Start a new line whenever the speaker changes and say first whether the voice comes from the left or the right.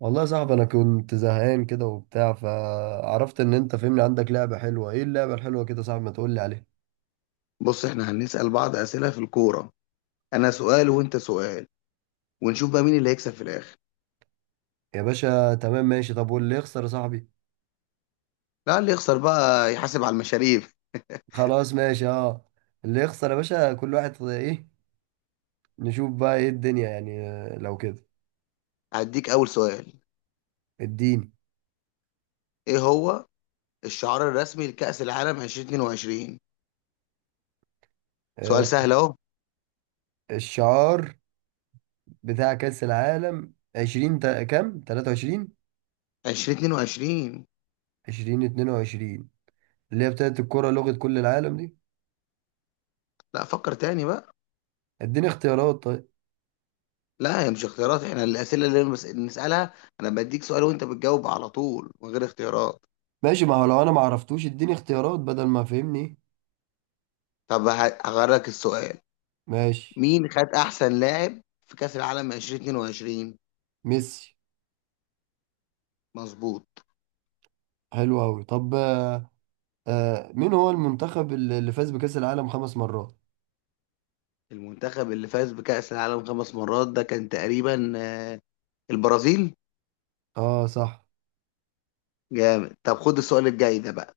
right: والله يا صاحبي، انا كنت زهقان كده وبتاع، فعرفت ان انت فهمني. عندك لعبة حلوة؟ ايه اللعبة الحلوة كده يا صاحبي؟ ما تقول لي عليها.
left: بص، احنا هنسأل بعض أسئلة في الكورة. أنا سؤال وأنت سؤال، ونشوف بقى مين اللي هيكسب في الآخر.
right: يا باشا، تمام ماشي. طب واللي يخسر يا صاحبي؟
left: لا، اللي يخسر بقى يحاسب على المشاريب.
right: خلاص ماشي. اه. اللي يخسر يا باشا كل واحد ايه. نشوف بقى ايه الدنيا يعني. لو كده.
left: هديك أول سؤال.
right: اديني.
left: إيه هو الشعار الرسمي لكأس العالم 2022؟ سؤال
right: آه،
left: سهل أهو.
right: الشعار بتاع كأس العالم كام 23.
left: 2022.
right: 20 22. اللي هي بتاعت الكرة لغة كل العالم دي.
left: لا، فكر تاني بقى.
right: اديني اختيارات طيب.
left: لا، هي مش اختيارات، احنا الأسئلة اللي نسألها. أنا بديك سؤال وأنت بتجاوب على طول من غير اختيارات.
right: ماشي، ما هو لو انا ما عرفتوش اديني اختيارات بدل ما. فهمني.
left: طب هغير لك السؤال.
right: ماشي.
left: مين خد أحسن لاعب في كأس العالم 2022؟
right: ميسي.
left: مظبوط.
right: حلو أوي. طب. آه. مين هو المنتخب اللي فاز بكأس العالم خمس مرات؟
left: المنتخب اللي فاز بكأس العالم خمس مرات ده كان تقريبا البرازيل.
right: اه، صح.
left: جامد. طب خد السؤال الجاي ده بقى.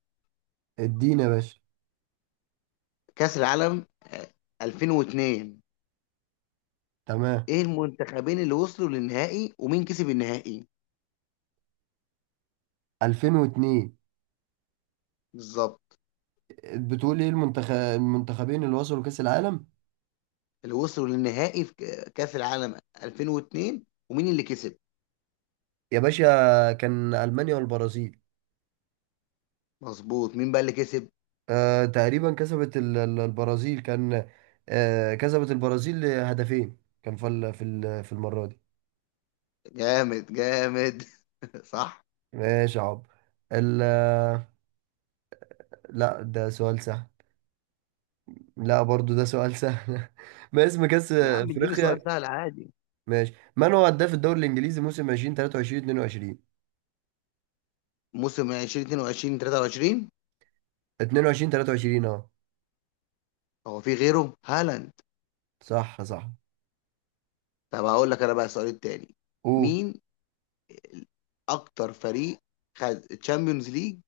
right: ادينا يا باشا.
left: كأس العالم 2002.
right: تمام.
left: ايه المنتخبين اللي وصلوا للنهائي ومين كسب النهائي؟
right: 2002.
left: بالظبط.
right: بتقول ايه المنتخبين اللي وصلوا كأس العالم.
left: اللي وصلوا للنهائي في كأس العالم 2002. ومين اللي كسب.
right: يا باشا، كان ألمانيا والبرازيل.
left: مظبوط. مين بقى اللي كسب.
right: تقريبا كسبت البرازيل كان. كسبت البرازيل هدفين، كان في المرة دي.
left: جامد جامد. صح.
right: ماشي يا عب. ال... لا، ده سؤال سهل. لا، برضو ده سؤال سهل. ما اسم كأس
left: يا عم اديني
right: أفريقيا؟
left: سؤال سهل عادي.
right: ماشي. من هو هداف الدوري الإنجليزي موسم 2023 22؟
left: موسم 2022 23.
right: 22 23، اه.
left: هو في غيره هالاند؟
right: صح، صح.
left: طب هقول لك انا بقى السؤال التاني.
right: قول.
left: مين اكتر فريق خد تشامبيونز ليج؟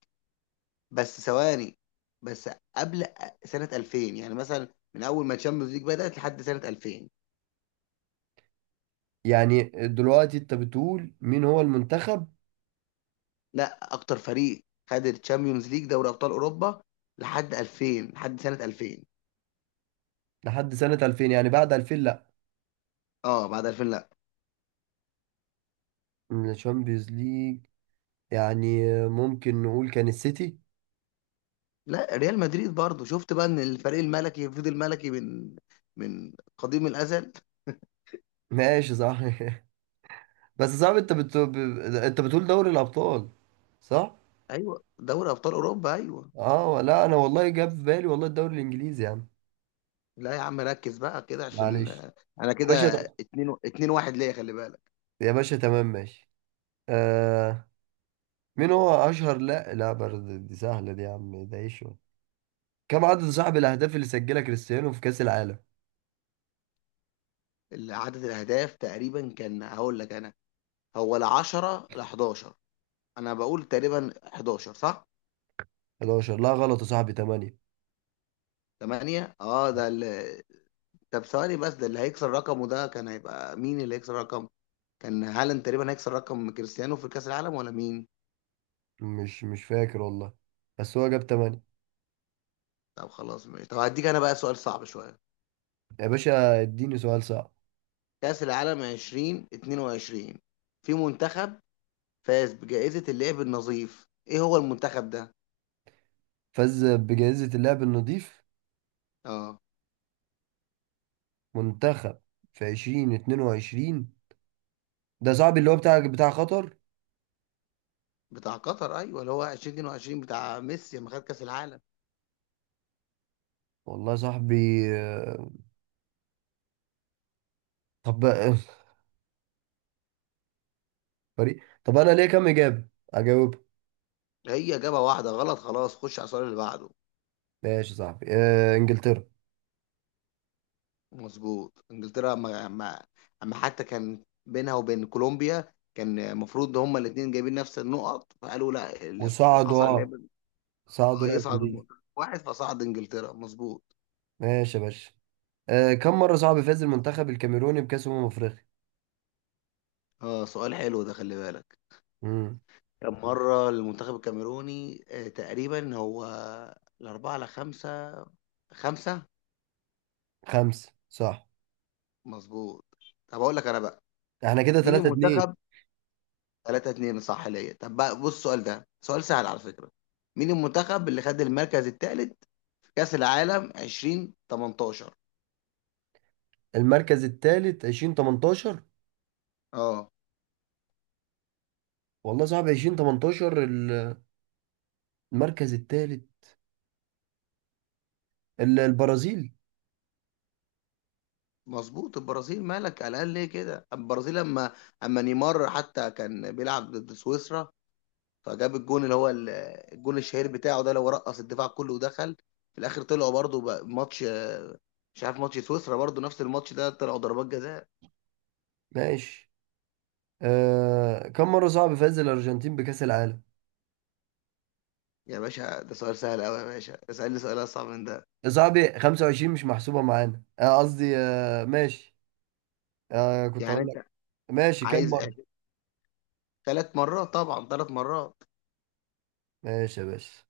left: بس ثواني. بس. قبل سنة 2000 يعني مثلا. من اول ما تشامبيونز ليج بدأت لحد سنة 2000.
right: يعني دلوقتي انت بتقول مين هو المنتخب؟
left: لا، اكتر فريق خد التشامبيونز ليج دوري ابطال اوروبا لحد 2000. لحد سنة 2000.
right: لحد سنة 2000، يعني بعد 2000 لا.
left: اه، بعد 2000 لا.
right: من الشامبيونز ليج. يعني ممكن نقول كان السيتي.
left: لا، ريال مدريد. برضو شفت بقى ان الفريق الملكي فضل ملكي من من قديم الازل.
right: ماشي، صح. بس صعب. انت انت بتقول دوري الأبطال، صح؟
left: ايوه دوري ابطال اوروبا ايوه.
right: اه، لا انا والله جاب في بالي والله الدوري الإنجليزي يعني.
left: لا يا عم، ركز بقى كده عشان
right: معلش.
left: انا
right: يا
left: كده
right: باشا.
left: اتنين اتنين واحد ليا، خلي بالك.
right: يا باشا، تمام ماشي. آه. مين هو اشهر لا، لا، برضه دي سهله دي يا عم. ده ايه شو؟ كم عدد صاحب الاهداف اللي سجلها كريستيانو في كاس العالم؟
left: عدد الاهداف تقريبا كان هقول لك انا. هو، لا 10 لا 11. انا بقول تقريبا 11، صح؟
right: 11؟ لا، غلط يا صاحبي. 8.
left: 8. اه، ده اللي. طب ثواني بس، ده اللي هيكسر رقمه ده كان هيبقى مين؟ اللي هيكسر رقم، كان هالاند تقريبا هيكسر رقم كريستيانو في كاس العالم ولا مين؟
right: مش فاكر والله. بس هو جاب 8.
left: طب خلاص ماشي. طب هديك انا بقى سؤال صعب شويه.
right: يا باشا، اديني سؤال صعب.
left: كاس العالم 2022، في منتخب فاز بجائزه اللعب النظيف، ايه هو المنتخب ده؟
right: فاز بجائزه اللاعب النظيف.
left: اه.
right: منتخب. في 2022. ده صاحبي اللي هو بتاع قطر.
left: بتاع قطر، ايوه اللي هو 2022 بتاع ميسي لما خد كاس العالم.
right: والله يا صاحبي. آه. طب. فريق. طب انا ليه كم اجابه؟ اجاوب؟
left: هي جابها واحده غلط، خلاص خش على السؤال اللي بعده.
right: ماشي يا صاحبي. انجلترا.
left: مظبوط انجلترا. اما حتى كان بينها وبين كولومبيا، كان المفروض ان هما الاثنين جايبين نفس النقط، فقالوا لا اللي
right: وصعدوا،
left: حصل اللي
right: اه. صعدوا
left: اه
right: لعبوا
left: يصعد
right: امريكا.
left: المنتخب واحد، فصعد انجلترا مظبوط.
right: ماشي يا باشا. كم مرة صعب فاز المنتخب الكاميروني بكأس أمم أفريقيا؟
left: اه سؤال حلو ده، خلي بالك.
right: امم.
left: كان مره المنتخب الكاميروني تقريبا هو الاربعه على خمسه. خمسه.
right: خمسة، صح.
left: مظبوط. طب اقول لك انا بقى.
right: احنا كده
left: مين
right: 3-2.
left: المنتخب؟ 3 2 صح ليا. طب بقى بص، السؤال ده سؤال سهل على فكرة. مين المنتخب اللي خد المركز الثالث في كأس العالم 2018؟
right: المركز الثالث 2018؟
left: اه
right: والله صعب. 2018 المركز الثالث. البرازيل.
left: مظبوط، البرازيل. مالك؟ على الاقل ليه كده البرازيل؟ لما اما نيمار حتى كان بيلعب ضد سويسرا، فجاب الجون اللي هو الجون الشهير بتاعه ده، اللي هو رقص الدفاع كله ودخل. في الاخر طلعوا برضه بقى ماتش مش عارف، ماتش سويسرا برضه نفس الماتش ده طلعوا ضربات جزاء.
right: ماشي. كم مرة صعب فاز الأرجنتين بكأس العالم؟
left: يا باشا ده سؤال سهل قوي، يا باشا اسالني سؤال اصعب من ده.
right: صعب. 25 مش محسوبة معانا. قصدي. ماشي. كنت
left: يعني
right: هقول لك.
left: انت
right: ماشي، كم
left: عايز
right: مرة؟
left: أهداف. ثلاث مرات طبعا، ثلاث مرات.
right: ماشي يا باشا.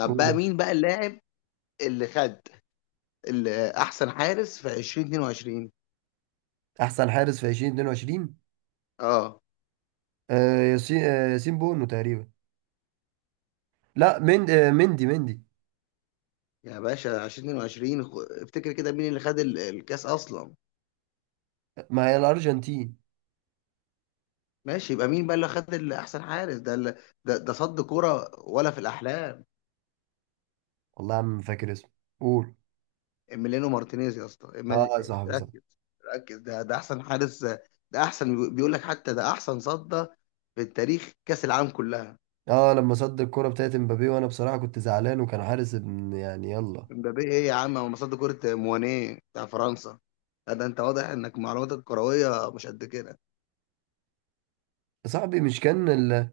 left: طب بقى مين بقى اللاعب اللي خد اللي احسن حارس في 2022؟
right: احسن حارس في 2022.
left: اه.
right: ياسين بونو تقريبا. لا، مندي.
left: يا باشا 2022، افتكر كده مين اللي خد الكاس اصلا.
right: ما هي الارجنتين.
left: ماشي، يبقى مين بقى اللي خد اللي احسن حارس ده؟ اللي ده صد كوره ولا في الاحلام.
right: والله يا عم، فاكر اسمه. قول.
left: إميليانو مارتينيز يا اسطى.
right: اه يا صاحبي، صح.
left: ركز. ركز ده احسن حارس، ده احسن بيقول لك، حتى ده احسن صد في التاريخ كاس العالم كلها.
right: اه، لما صد الكرة بتاعت مبابي. وانا بصراحة كنت زعلان، وكان حارس ابن يعني، يلا.
left: مبابي ايه يا عم؟ هو مصاد كرة موانيه بتاع فرنسا. لا ده انت واضح انك معلوماتك الكروية مش قد كده.
right: يا صاحبي، مش كان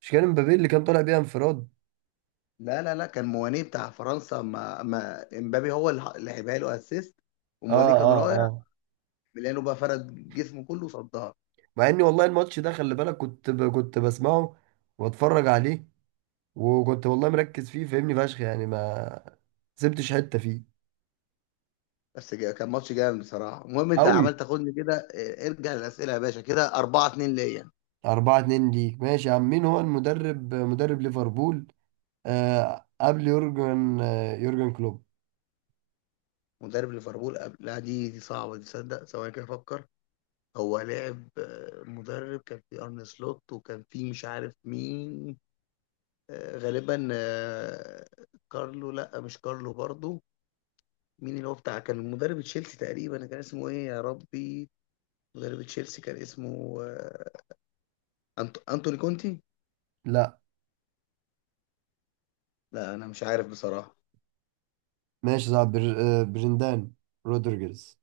right: مش كان مبابي اللي كان طالع بيها انفراد؟
left: لا لا لا، كان موانيه بتاع فرنسا، ما امبابي هو اللي لعبها له اسيست
right: اه،
left: وموانيه كان
right: اه،
left: رايح.
right: اه.
left: ميلانو بقى فرد جسمه كله صدها.
right: مع اني والله الماتش ده، خلي بالك، كنت بسمعه، واتفرج عليه. وكنت والله مركز فيه فاهمني فشخ يعني، ما سبتش حتة فيه.
left: بس كان ماتش جامد بصراحة. المهم انت
right: قوي.
left: عمال تاخدني كده، ارجع للأسئلة يا باشا. كده 4 2 ليا.
right: 4-2 ليك. ماشي يا عم، مين هو المدرب؟ مدرب ليفربول. قبل يورجن كلوب.
left: مدرب ليفربول قبل. لا دي صعبة دي، تصدق ثواني كده افكر. هو لعب مدرب. كان في ارن سلوت وكان في مش عارف مين. غالبا كارلو. لا مش كارلو برضو. مين اللي هو بتاع كان مدرب تشيلسي تقريبا كان اسمه ايه يا ربي؟ مدرب تشيلسي كان اسمه انتوني كونتي.
right: لا.
left: لا انا مش عارف بصراحة.
right: ماشي يا صاحبي. برندان رودريجرز.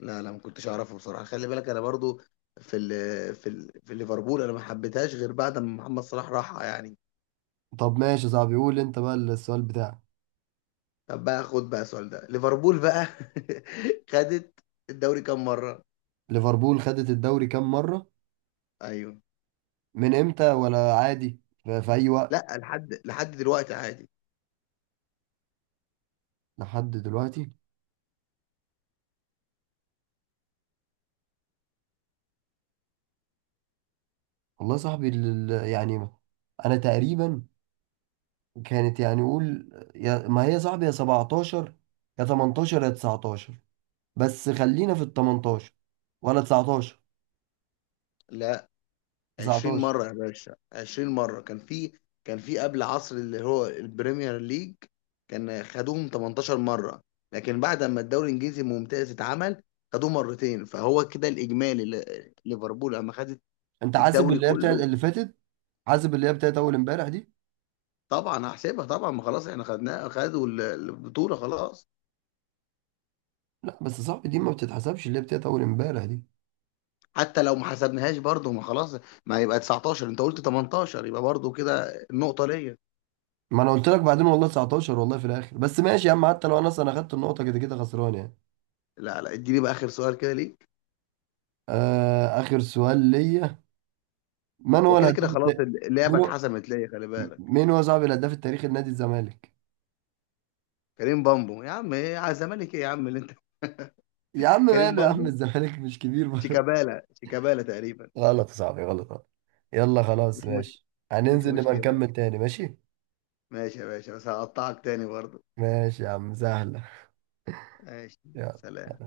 left: لا لا، ما كنتش اعرفه بصراحة، خلي بالك انا برضو في في ليفربول انا ما حبيتهاش غير بعد ما محمد صلاح راح يعني.
right: طب ماشي يا صاحبي. قول انت بقى السؤال بتاعك.
left: طب بقى خد بقى السؤال ده. ليفربول بقى خدت الدوري كام مرة؟
right: ليفربول خدت الدوري كام مرة؟
left: ايوه.
right: من امتى ولا عادي في اي وقت؟
left: لا، لحد دلوقتي عادي.
right: لحد دلوقتي. والله يا صاحبي، يعني انا تقريبا. كانت يعني، قول. يا ما هي يا صاحبي، يا 17، يا 18، يا 19. بس خلينا في ال 18 ولا 19.
left: لا 20
right: 19.
left: مرة يا باشا، 20 مرة. كان في قبل عصر اللي هو البريمير ليج كان خدوهم 18 مرة. لكن بعد ما الدوري الانجليزي الممتاز اتعمل خدوه مرتين، فهو كده الاجمالي ليفربول لما خدت
right: انت حاسب
left: الدوري
right: اللي هي بتاعت
left: كله.
right: اللي فاتت؟ حاسب اللي هي بتاعت اول امبارح دي؟
left: طبعا هحسبها طبعا، ما خلاص احنا خدناه، خدوا البطولة خلاص.
right: لا، بس صعب دي ما بتتحسبش اللي هي بتاعت اول امبارح دي.
left: حتى لو ما حسبناهاش برضه، ما خلاص. ما يبقى 19، انت قلت 18، يبقى برضه كده النقطة ليا.
right: ما انا قلت لك بعدين والله 19، والله في الاخر. بس ماشي يا عم، حتى لو انا اصلا اخدت النقطه كده كده خسران يعني.
left: لا لا اديني بقى اخر سؤال كده ليك.
right: اخر سؤال ليا. من هو
left: وكده كده
right: الهداف الت...
left: خلاص اللعبة
right: مين هو
left: اتحسمت ليا، خلي بالك.
right: مين هو صاحب الهداف التاريخي لنادي الزمالك؟
left: كريم بامبو. يا عم ايه على الزمالك؟ ايه يا عم اللي انت.
right: يا عم،
left: كريم
right: ماله يا عم؟
left: بامبو.
right: الزمالك مش كبير برضه؟
left: شيكابالا. شيكابالا تقريبا.
right: غلط يا صاحبي. غلط، غلط. يلا، خلاص
left: مش مش
right: ماشي.
left: مش
right: هننزل نبقى
left: مشكلة.
right: نكمل تاني ماشي.
left: ماشي يا باشا، بس هقطعك تاني برضه.
right: ماشي يا عم، سهلة.
left: ماشي. سلام.
right: يلا.